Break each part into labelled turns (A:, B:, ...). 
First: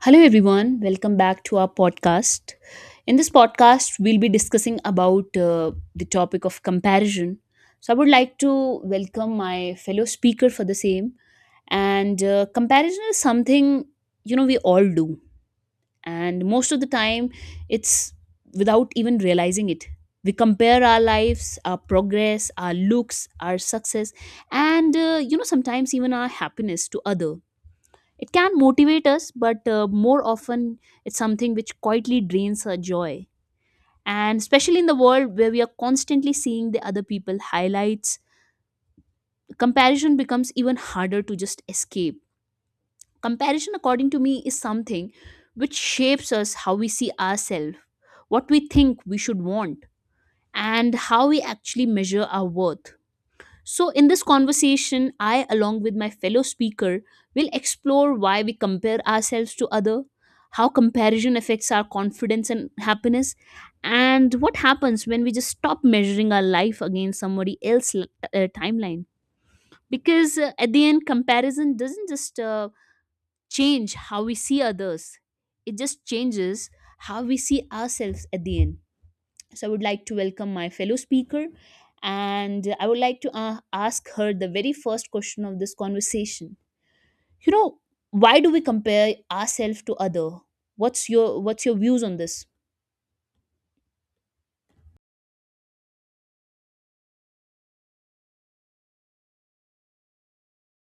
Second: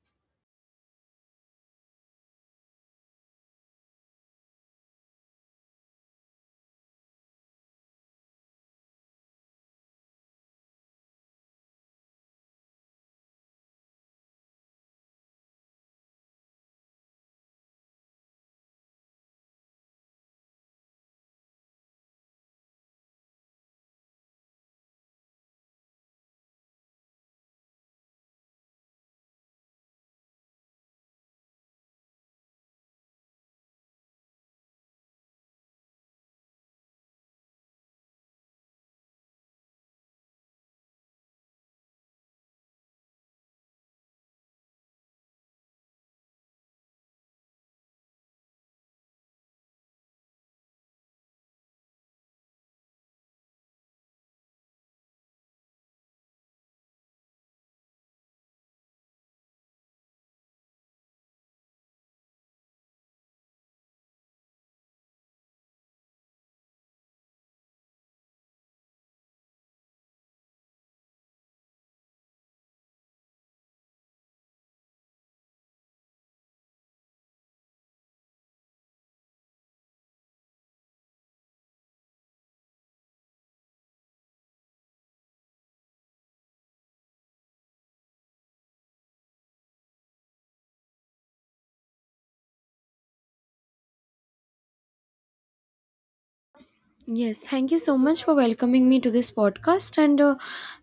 A: Hello, everyone. Welcome back to our podcast. In this podcast, we'll be discussing about the topic of comparison. So, I would like to welcome my fellow speaker for the same. And comparison is something we all do, and most of the time, it's without even realizing it. We compare our lives, our progress, our looks, our success, and sometimes even our happiness to other. It can motivate us, but more often it's something which quietly drains our joy. And especially in the world where we are constantly seeing the other people highlights, comparison becomes even harder to just escape. Comparison, according to me, is something which shapes us how we see ourselves, what we think we should want, and how we actually measure our worth. So, in this conversation, I, along with my fellow speaker, will explore why we compare ourselves to other, how comparison affects our confidence and happiness, and what happens when we just stop measuring our life against somebody else's timeline. Because at the end, comparison doesn't just change how we see others; it just changes how we see ourselves at the end. So I would like to welcome my fellow speaker and I would like to ask her the very first question of this conversation. You know, why do we compare ourselves to other? What's your views on this?
B: Yes, thank you so much for welcoming me to this podcast. And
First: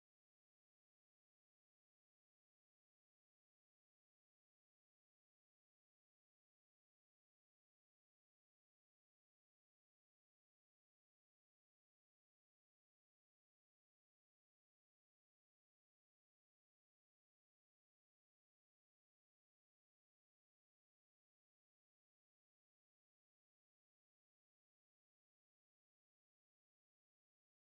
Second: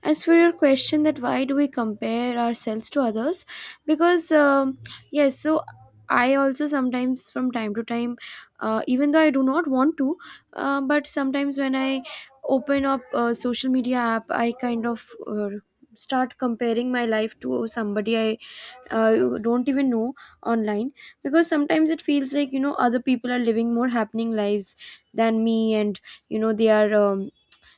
B: as for your question, that why do we compare ourselves to others? Because, um, yes, so I also sometimes, from time to time, even though I do not want to, but sometimes when I open up a social media app, I kind of start comparing my life to somebody I you don't even know online, because sometimes it feels like you know other people are living more happening lives than me, and you know they are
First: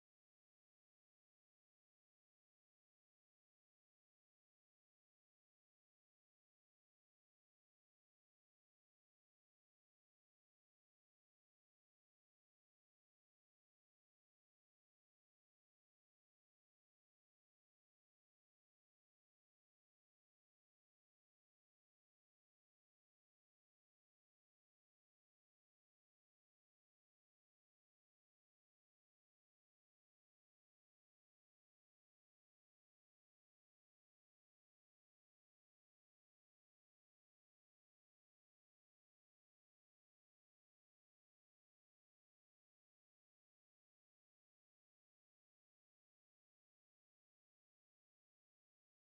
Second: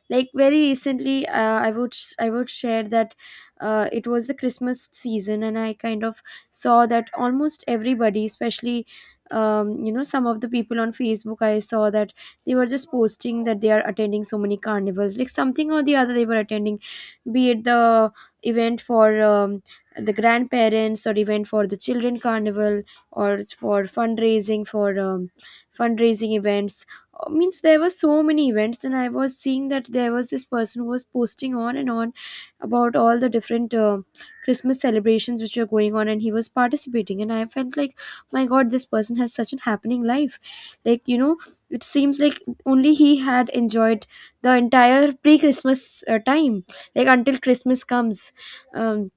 B: like very recently. I would share that it was the Christmas season, and I kind of saw that almost everybody, especially you know, some of the people on Facebook, I saw that they were just posting that they are attending so many carnivals, like something or the other they were attending, be it the event for the grandparents, or event for the children carnival, or it's for fundraising events. Means there were so many events, and I was seeing that there was this person who was posting on and on about all the different Christmas celebrations which were going on, and he was participating, and I felt like, my God, this person has such an happening life, like you know. It seems like only he had enjoyed the entire pre-Christmas time, like until Christmas comes. um,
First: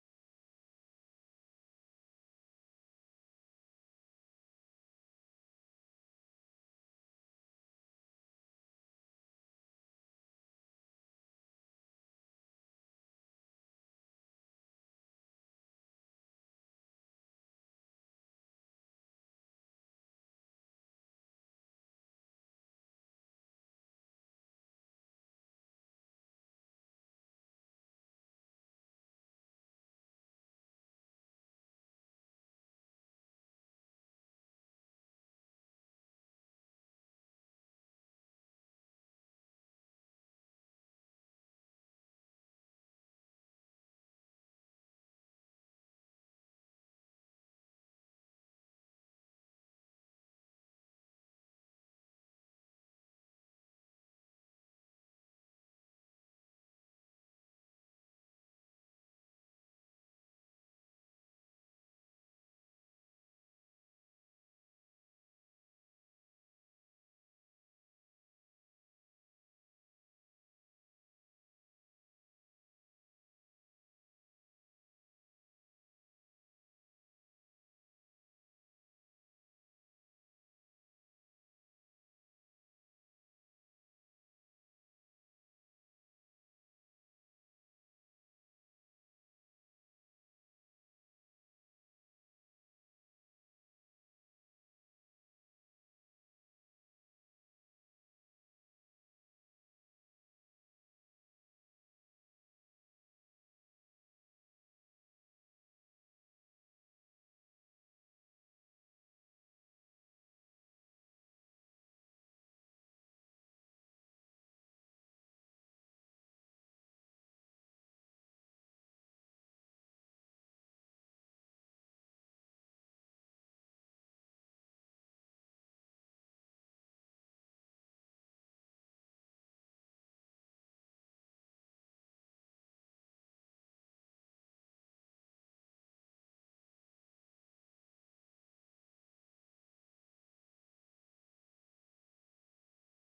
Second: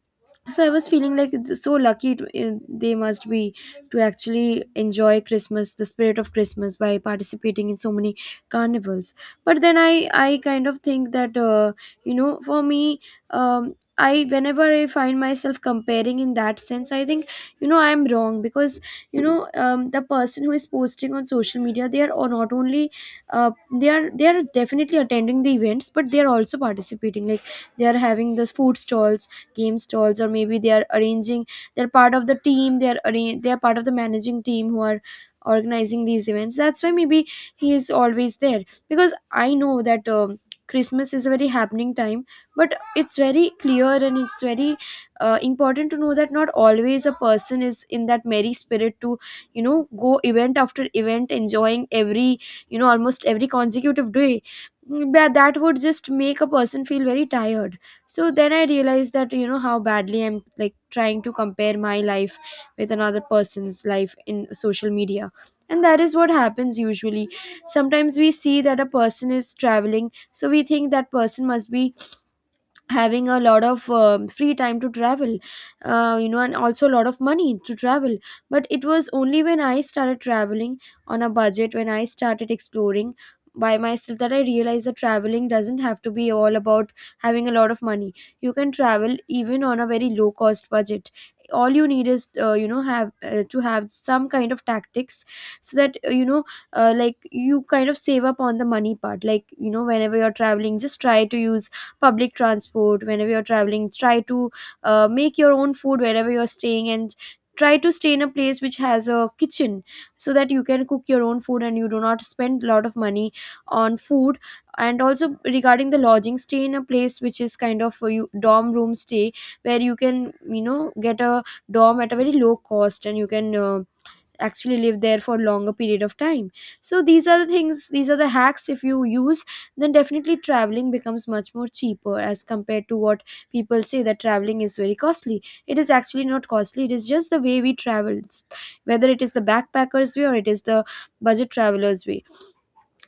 B: so I was feeling like so lucky to, in, they must be, to actually enjoy Christmas, the spirit of Christmas, by participating in so many carnivals. But then I kind of think that you know, for me, I, whenever I find myself comparing in that sense, I think, you know, I'm wrong, because you know, the person who is posting on social media, they are not only, they are, they are definitely attending the events, but they are also participating. Like, they are having the food stalls, game stalls, or maybe they are arranging, they're part of the team, they're part of the managing team who are organizing these events. That's why maybe he is always there, because I know that Christmas is a very happening time. But it's very clear and it's very important to know that not always a person is in that merry spirit to, you know, go event after event, enjoying every, you know, almost every consecutive day. That would just make a person feel very tired. So then I realized that, you know, how badly I'm like trying to compare my life with another person's life in social media. And that is what happens usually. Sometimes we see that a person is traveling, so we think that person must be having a lot of free time to travel, you know, and also a lot of money to travel. But it was only when I started traveling on a budget, when I started exploring by myself, that I realized that traveling doesn't have to be all about having a lot of money. You can travel even on a very low cost budget. All you need is you know, have to have some kind of tactics, so that you know, like, you kind of save up on the money part. Like, you know, whenever you're traveling, just try to use public transport. Whenever you're traveling, try to make your own food wherever you're staying, and try to stay in a place which has a kitchen, so that you can cook your own food and you do not spend a lot of money on food. And also regarding the lodging, stay in a place which is kind of a dorm room stay, where you can, you know, get a dorm at a very low cost, and you can actually live there for longer period of time. So these are the things, these are the hacks, if you use, then definitely traveling becomes much more cheaper as compared to what people say, that traveling is very costly. It is actually not costly, it is just the way we travel, whether it is the backpackers way or it is the budget travelers way.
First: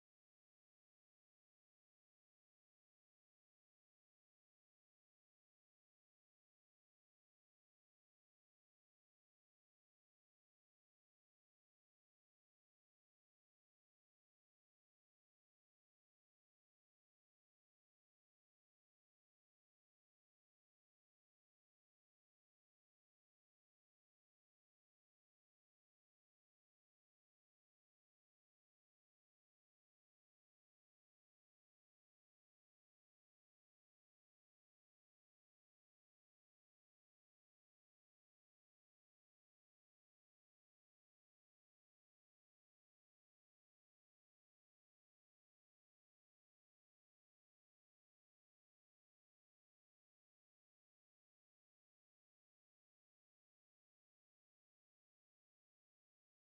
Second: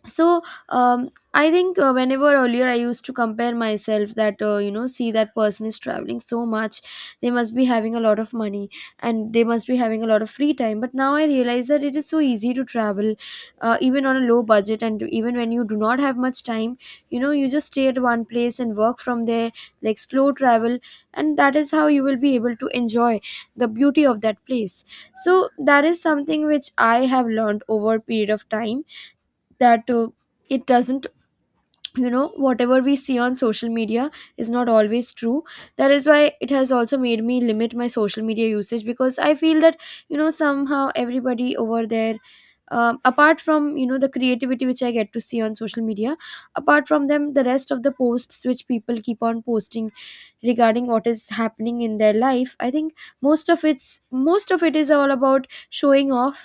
B: So I think, whenever earlier I used to compare myself that, you know, see, that person is traveling so much, they must be having a lot of money, and they must be having a lot of free time. But now I realize that it is so easy to travel even on a low budget, and even when you do not have much time, you know, you just stay at one place and work from there, like slow travel. And that is how you will be able to enjoy the beauty of that place. So that is something which I have learned over a period of time, that it doesn't, you know, whatever we see on social media is not always true. That is why it has also made me limit my social media usage, because I feel that, you know, somehow everybody over there, apart from, you know, the creativity which I get to see on social media, apart from them, the rest of the posts which people keep on posting regarding what is happening in their life, I think most of it is all about showing off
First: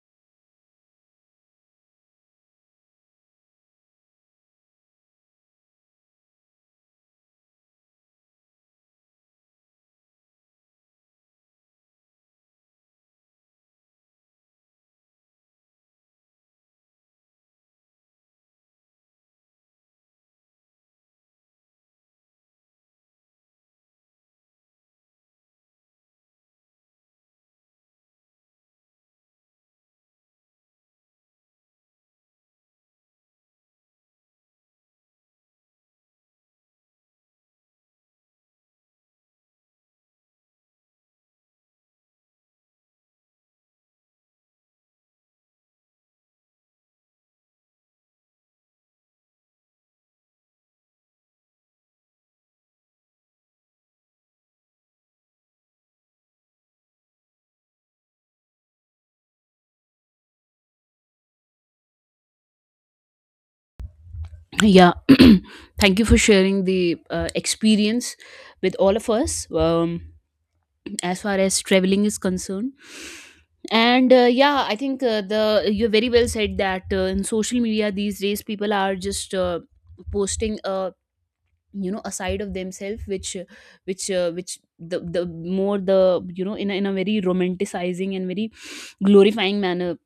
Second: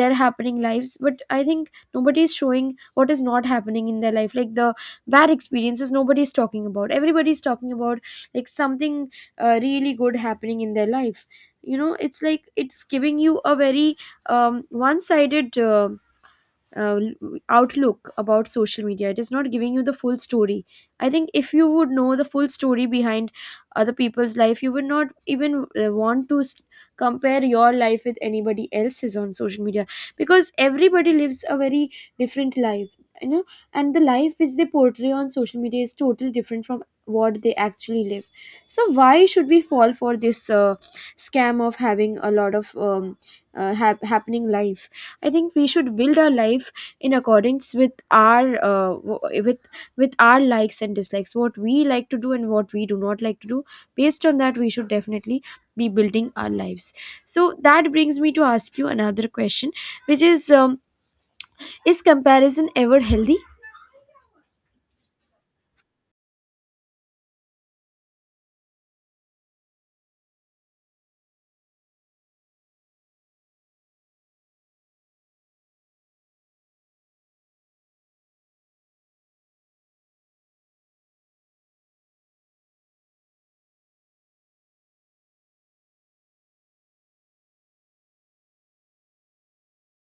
B: their happening lives. But I think nobody is showing what is not happening in their life, like the bad experiences. Nobody is talking about, everybody is talking about like something really good happening in their life. You know, it's like, it's giving you a very one-sided uh, outlook about social media. It is not giving you the full story. I think if you would know the full story behind other people's life, you would not even want to s compare your life with anybody else's on social media, because everybody lives a very different life, you know. And the life which they portray on social media is totally different from what they actually live. So why should we fall for this scam of having a lot of happening life? I think we should build our life in accordance with our with our likes and dislikes, what we like to do and what we do not like to do. Based on that, we should definitely be building our lives. So that brings me to ask you another question, which is, is comparison ever healthy?
A: Yeah. Thank you for sharing the experience with all of us. As far as traveling is concerned, and yeah, I think the, you very well said that in social media these days people are just posting a, you know, a side of themselves which which the more the you know, in a very romanticizing and very glorifying manner,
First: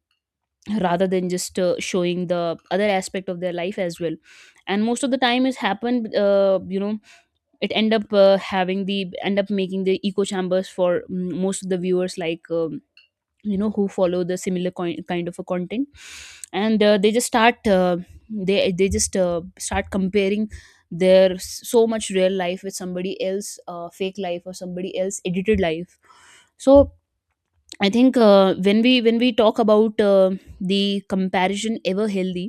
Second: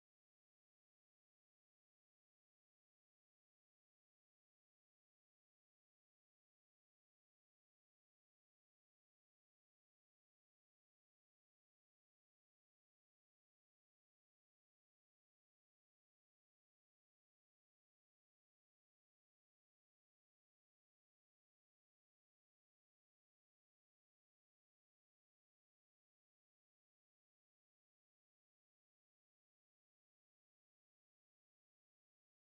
A: rather than just showing the other aspect of their life as well. And most of the time it's happened, you know, it end up having the, end up making the echo chambers for most of the viewers, like you know, who follow the similar kind of a content. And they just start comparing their so much real life with somebody else fake life or somebody else edited life. So I think when we talk about the comparison ever healthy,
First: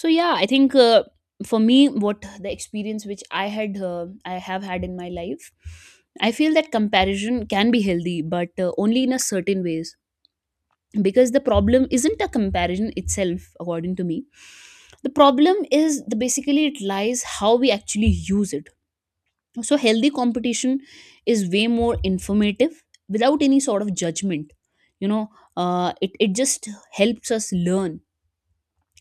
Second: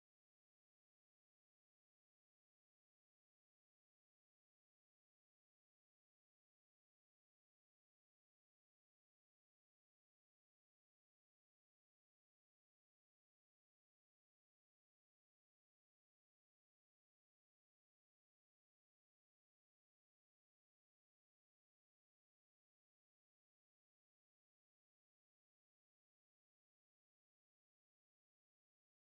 A: so yeah, I think for me, what the experience which I had I have had in my life, I feel that comparison can be healthy, but only in a certain ways, because the problem isn't a comparison itself, according to me. The problem is the, basically it lies how we actually use it. So healthy competition is way more informative without any sort of judgment, you know. It, it just helps us learn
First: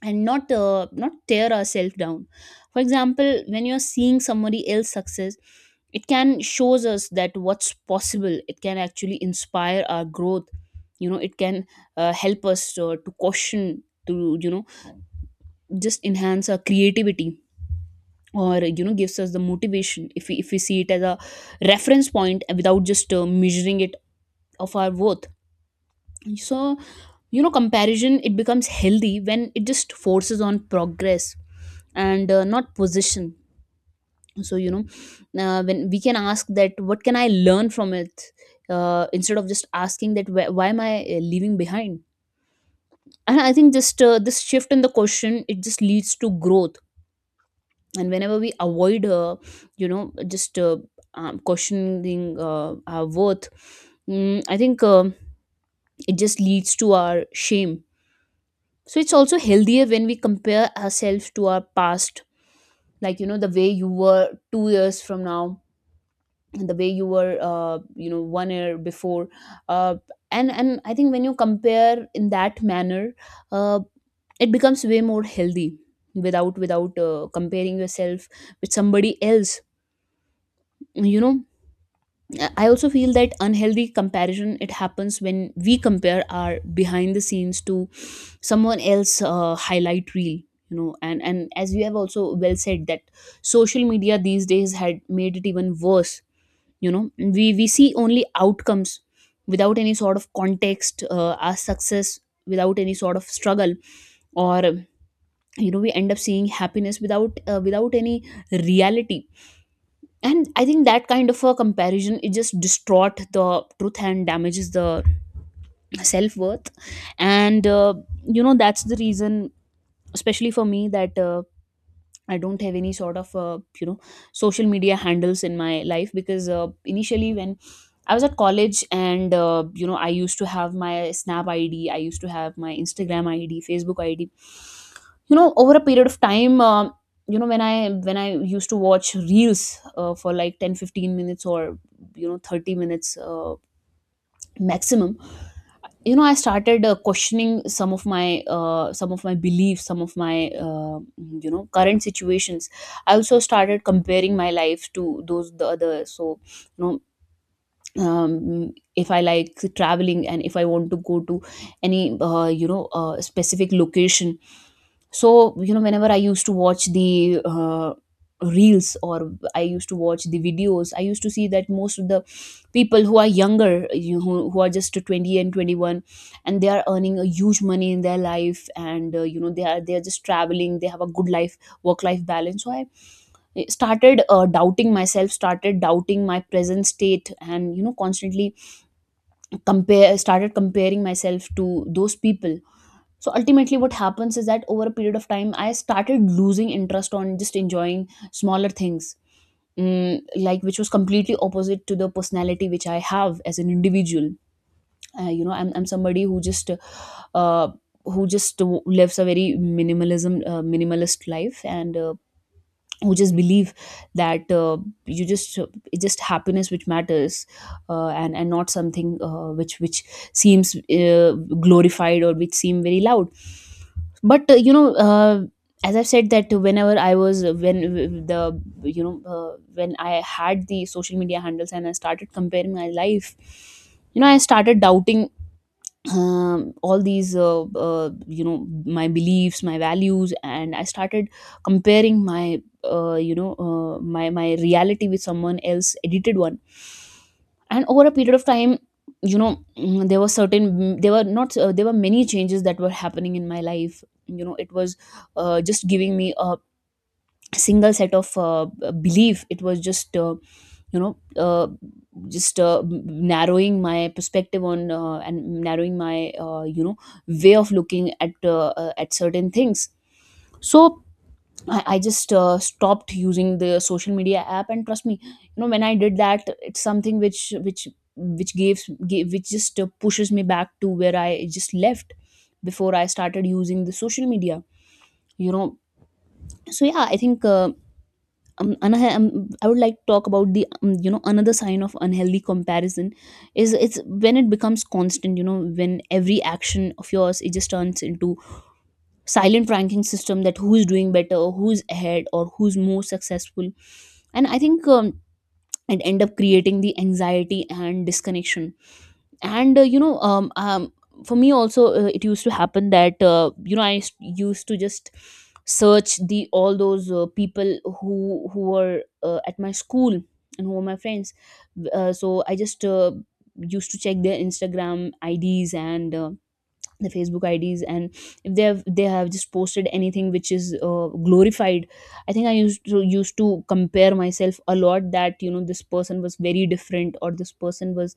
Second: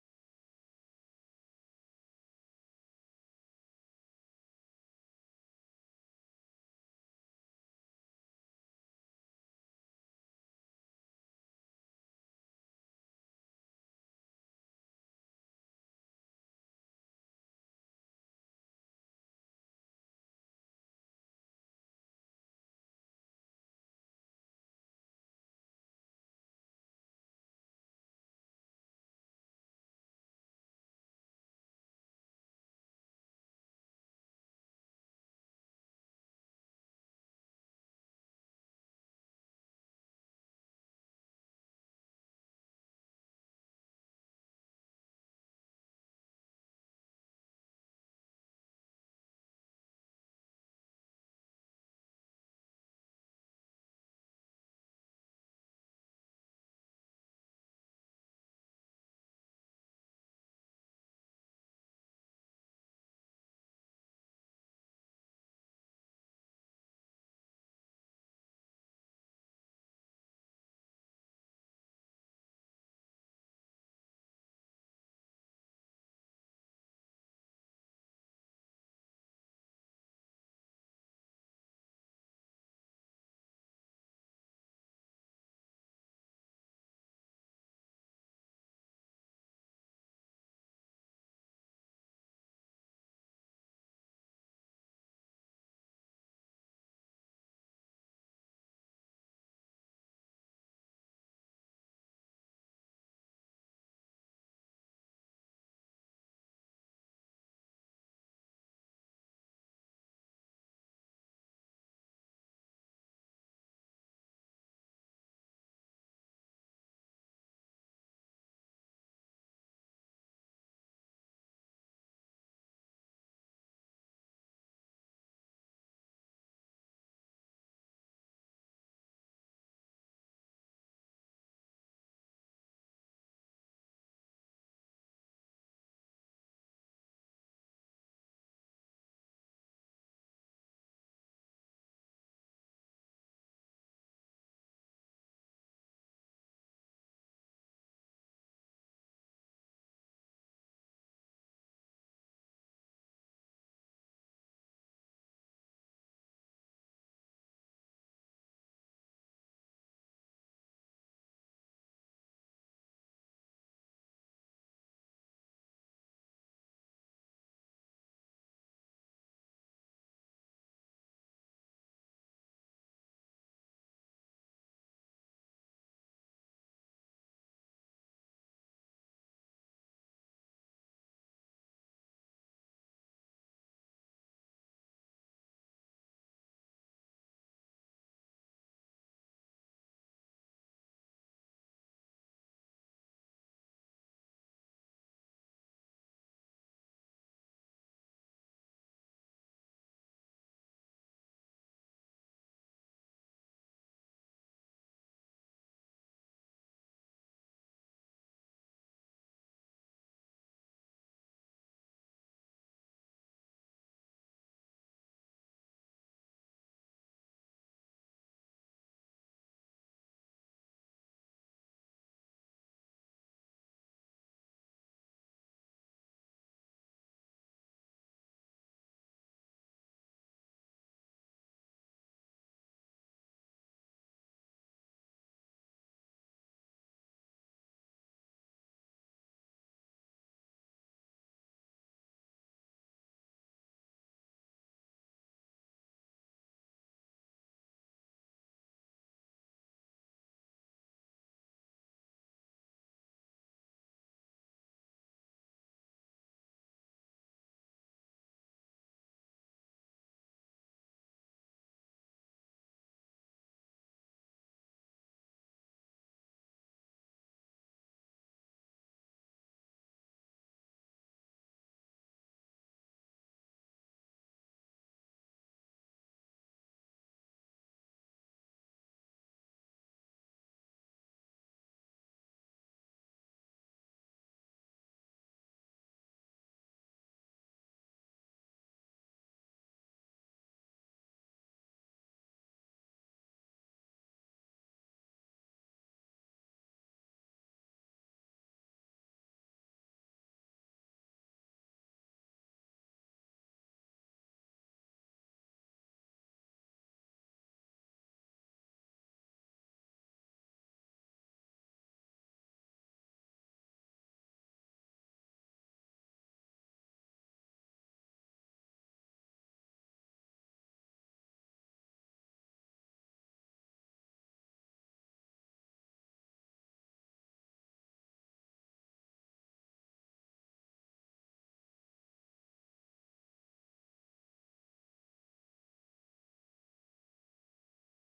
A: and not tear ourselves down. For example, when you're seeing somebody else success, it can shows us that what's possible. It can actually inspire our growth. You know, it can help us to caution to, you know, just enhance our creativity, or, you know, gives us the motivation if we see it as a reference point without just measuring it of our worth. So, you know, comparison it becomes healthy when it just forces on progress and not position. So, you know, when we can ask that what can I learn from it, instead of just asking that why am I leaving behind. And I think just this shift in the question, it just leads to growth. And whenever we avoid you know, just questioning our worth, I think it just leads to our shame. So it's also healthier when we compare ourselves to our past, like, you know, the way you were 2 years from now and the way you were, you know, one year before, uh, and I think when you compare in that manner, uh, it becomes way more healthy without comparing yourself with somebody else, you know. I also feel that unhealthy comparison it happens when we compare our behind the scenes to someone else highlight reel, you know. And as you have also well said that social media these days had made it even worse. You know, we see only outcomes without any sort of context, our success without any sort of struggle, or, you know, we end up seeing happiness without any reality. And I think that kind of a comparison, it just distort the truth and damages the self-worth. And you know, that's the reason, especially for me, that I don't have any sort of you know, social media handles in my life. Because initially, when I was at college and, you know, I used to have my Snap ID, I used to have my Instagram ID, Facebook ID. You know, over a period of time, you know, when I used to watch reels for like 10, 15 minutes or, you know, 30 minutes maximum, you know, I started questioning some of my, some of my beliefs, some of my, you know, current situations. I also started comparing my life to those the other. So, you know, if I like traveling and if I want to go to any, you know, specific location. So, you know, whenever I used to watch the reels or I used to watch the videos, I used to see that most of the people who are younger, you, who are just 20 and 21, and they are earning a huge money in their life. And you know, they are just traveling, they have a good life work life balance. So I started doubting myself, started doubting my present state, and, you know, constantly compare started comparing myself to those people. So ultimately what happens is that over a period of time, I started losing interest on just enjoying smaller things. Like, which was completely opposite to the personality which I have as an individual. You know, I'm somebody uh, who just lives a very minimalism minimalist life, and who just believe that you just, it's just happiness which matters, and not something which seems glorified or which seem very loud. But you know, as I've said that whenever I was, when the, you know, when I had the social media handles and I started comparing my life, you know, I started doubting all these you know, my beliefs, my values, and I started comparing my, you know, my reality with someone else edited one. And over a period of time, you know, mm, there were certain mm, there were not there were many changes that were happening in my life. You know, it was just giving me a single set of, belief. It was just you know, uh, just uh, m- narrowing my perspective on, and narrowing my, you know, way of looking at certain things. So I just stopped using the social media app. And trust me, you know, when I did that, it's something which which gives gave, which just pushes me back to where I just left before I started using the social media, you know. So yeah, I think another, I would like to talk about the, you know, another sign of unhealthy comparison is, it's when it becomes constant. You know, when every action of yours it just turns into silent ranking system, that who's doing better, who's ahead, or who's more successful. And I think, it end up creating the anxiety and disconnection. And you know, for me also, it used to happen that you know, used to just search the all those people who were at my school and who were my friends. So I just used to check their Instagram IDs and, the Facebook IDs. And if they have just posted anything which is glorified, I think I used to compare myself a lot, that you know, this person was very different, or this person was,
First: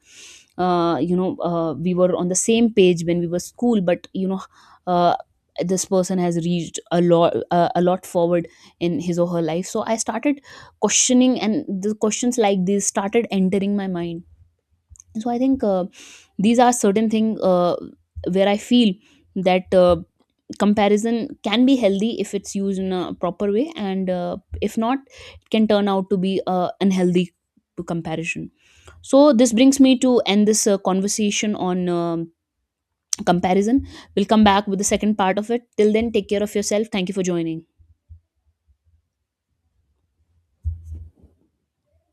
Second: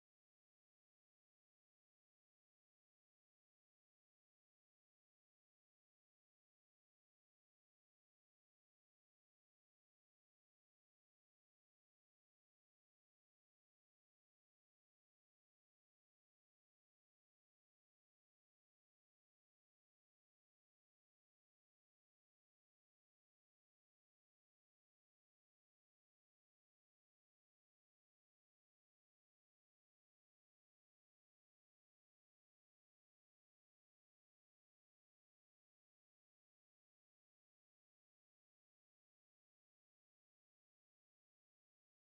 A: you know, we were on the same page when we were school, but you know, uh, this person has reached a lot, a lot forward in his or her life. So I started questioning, and the questions like these started entering my mind. So I think these are certain things where I feel that comparison can be healthy if it's used in a proper way, and if not, it can turn out to be unhealthy to comparison. So this brings me to end this conversation on comparison. We'll come back with the second part of it. Till then, take care of yourself. Thank you for joining.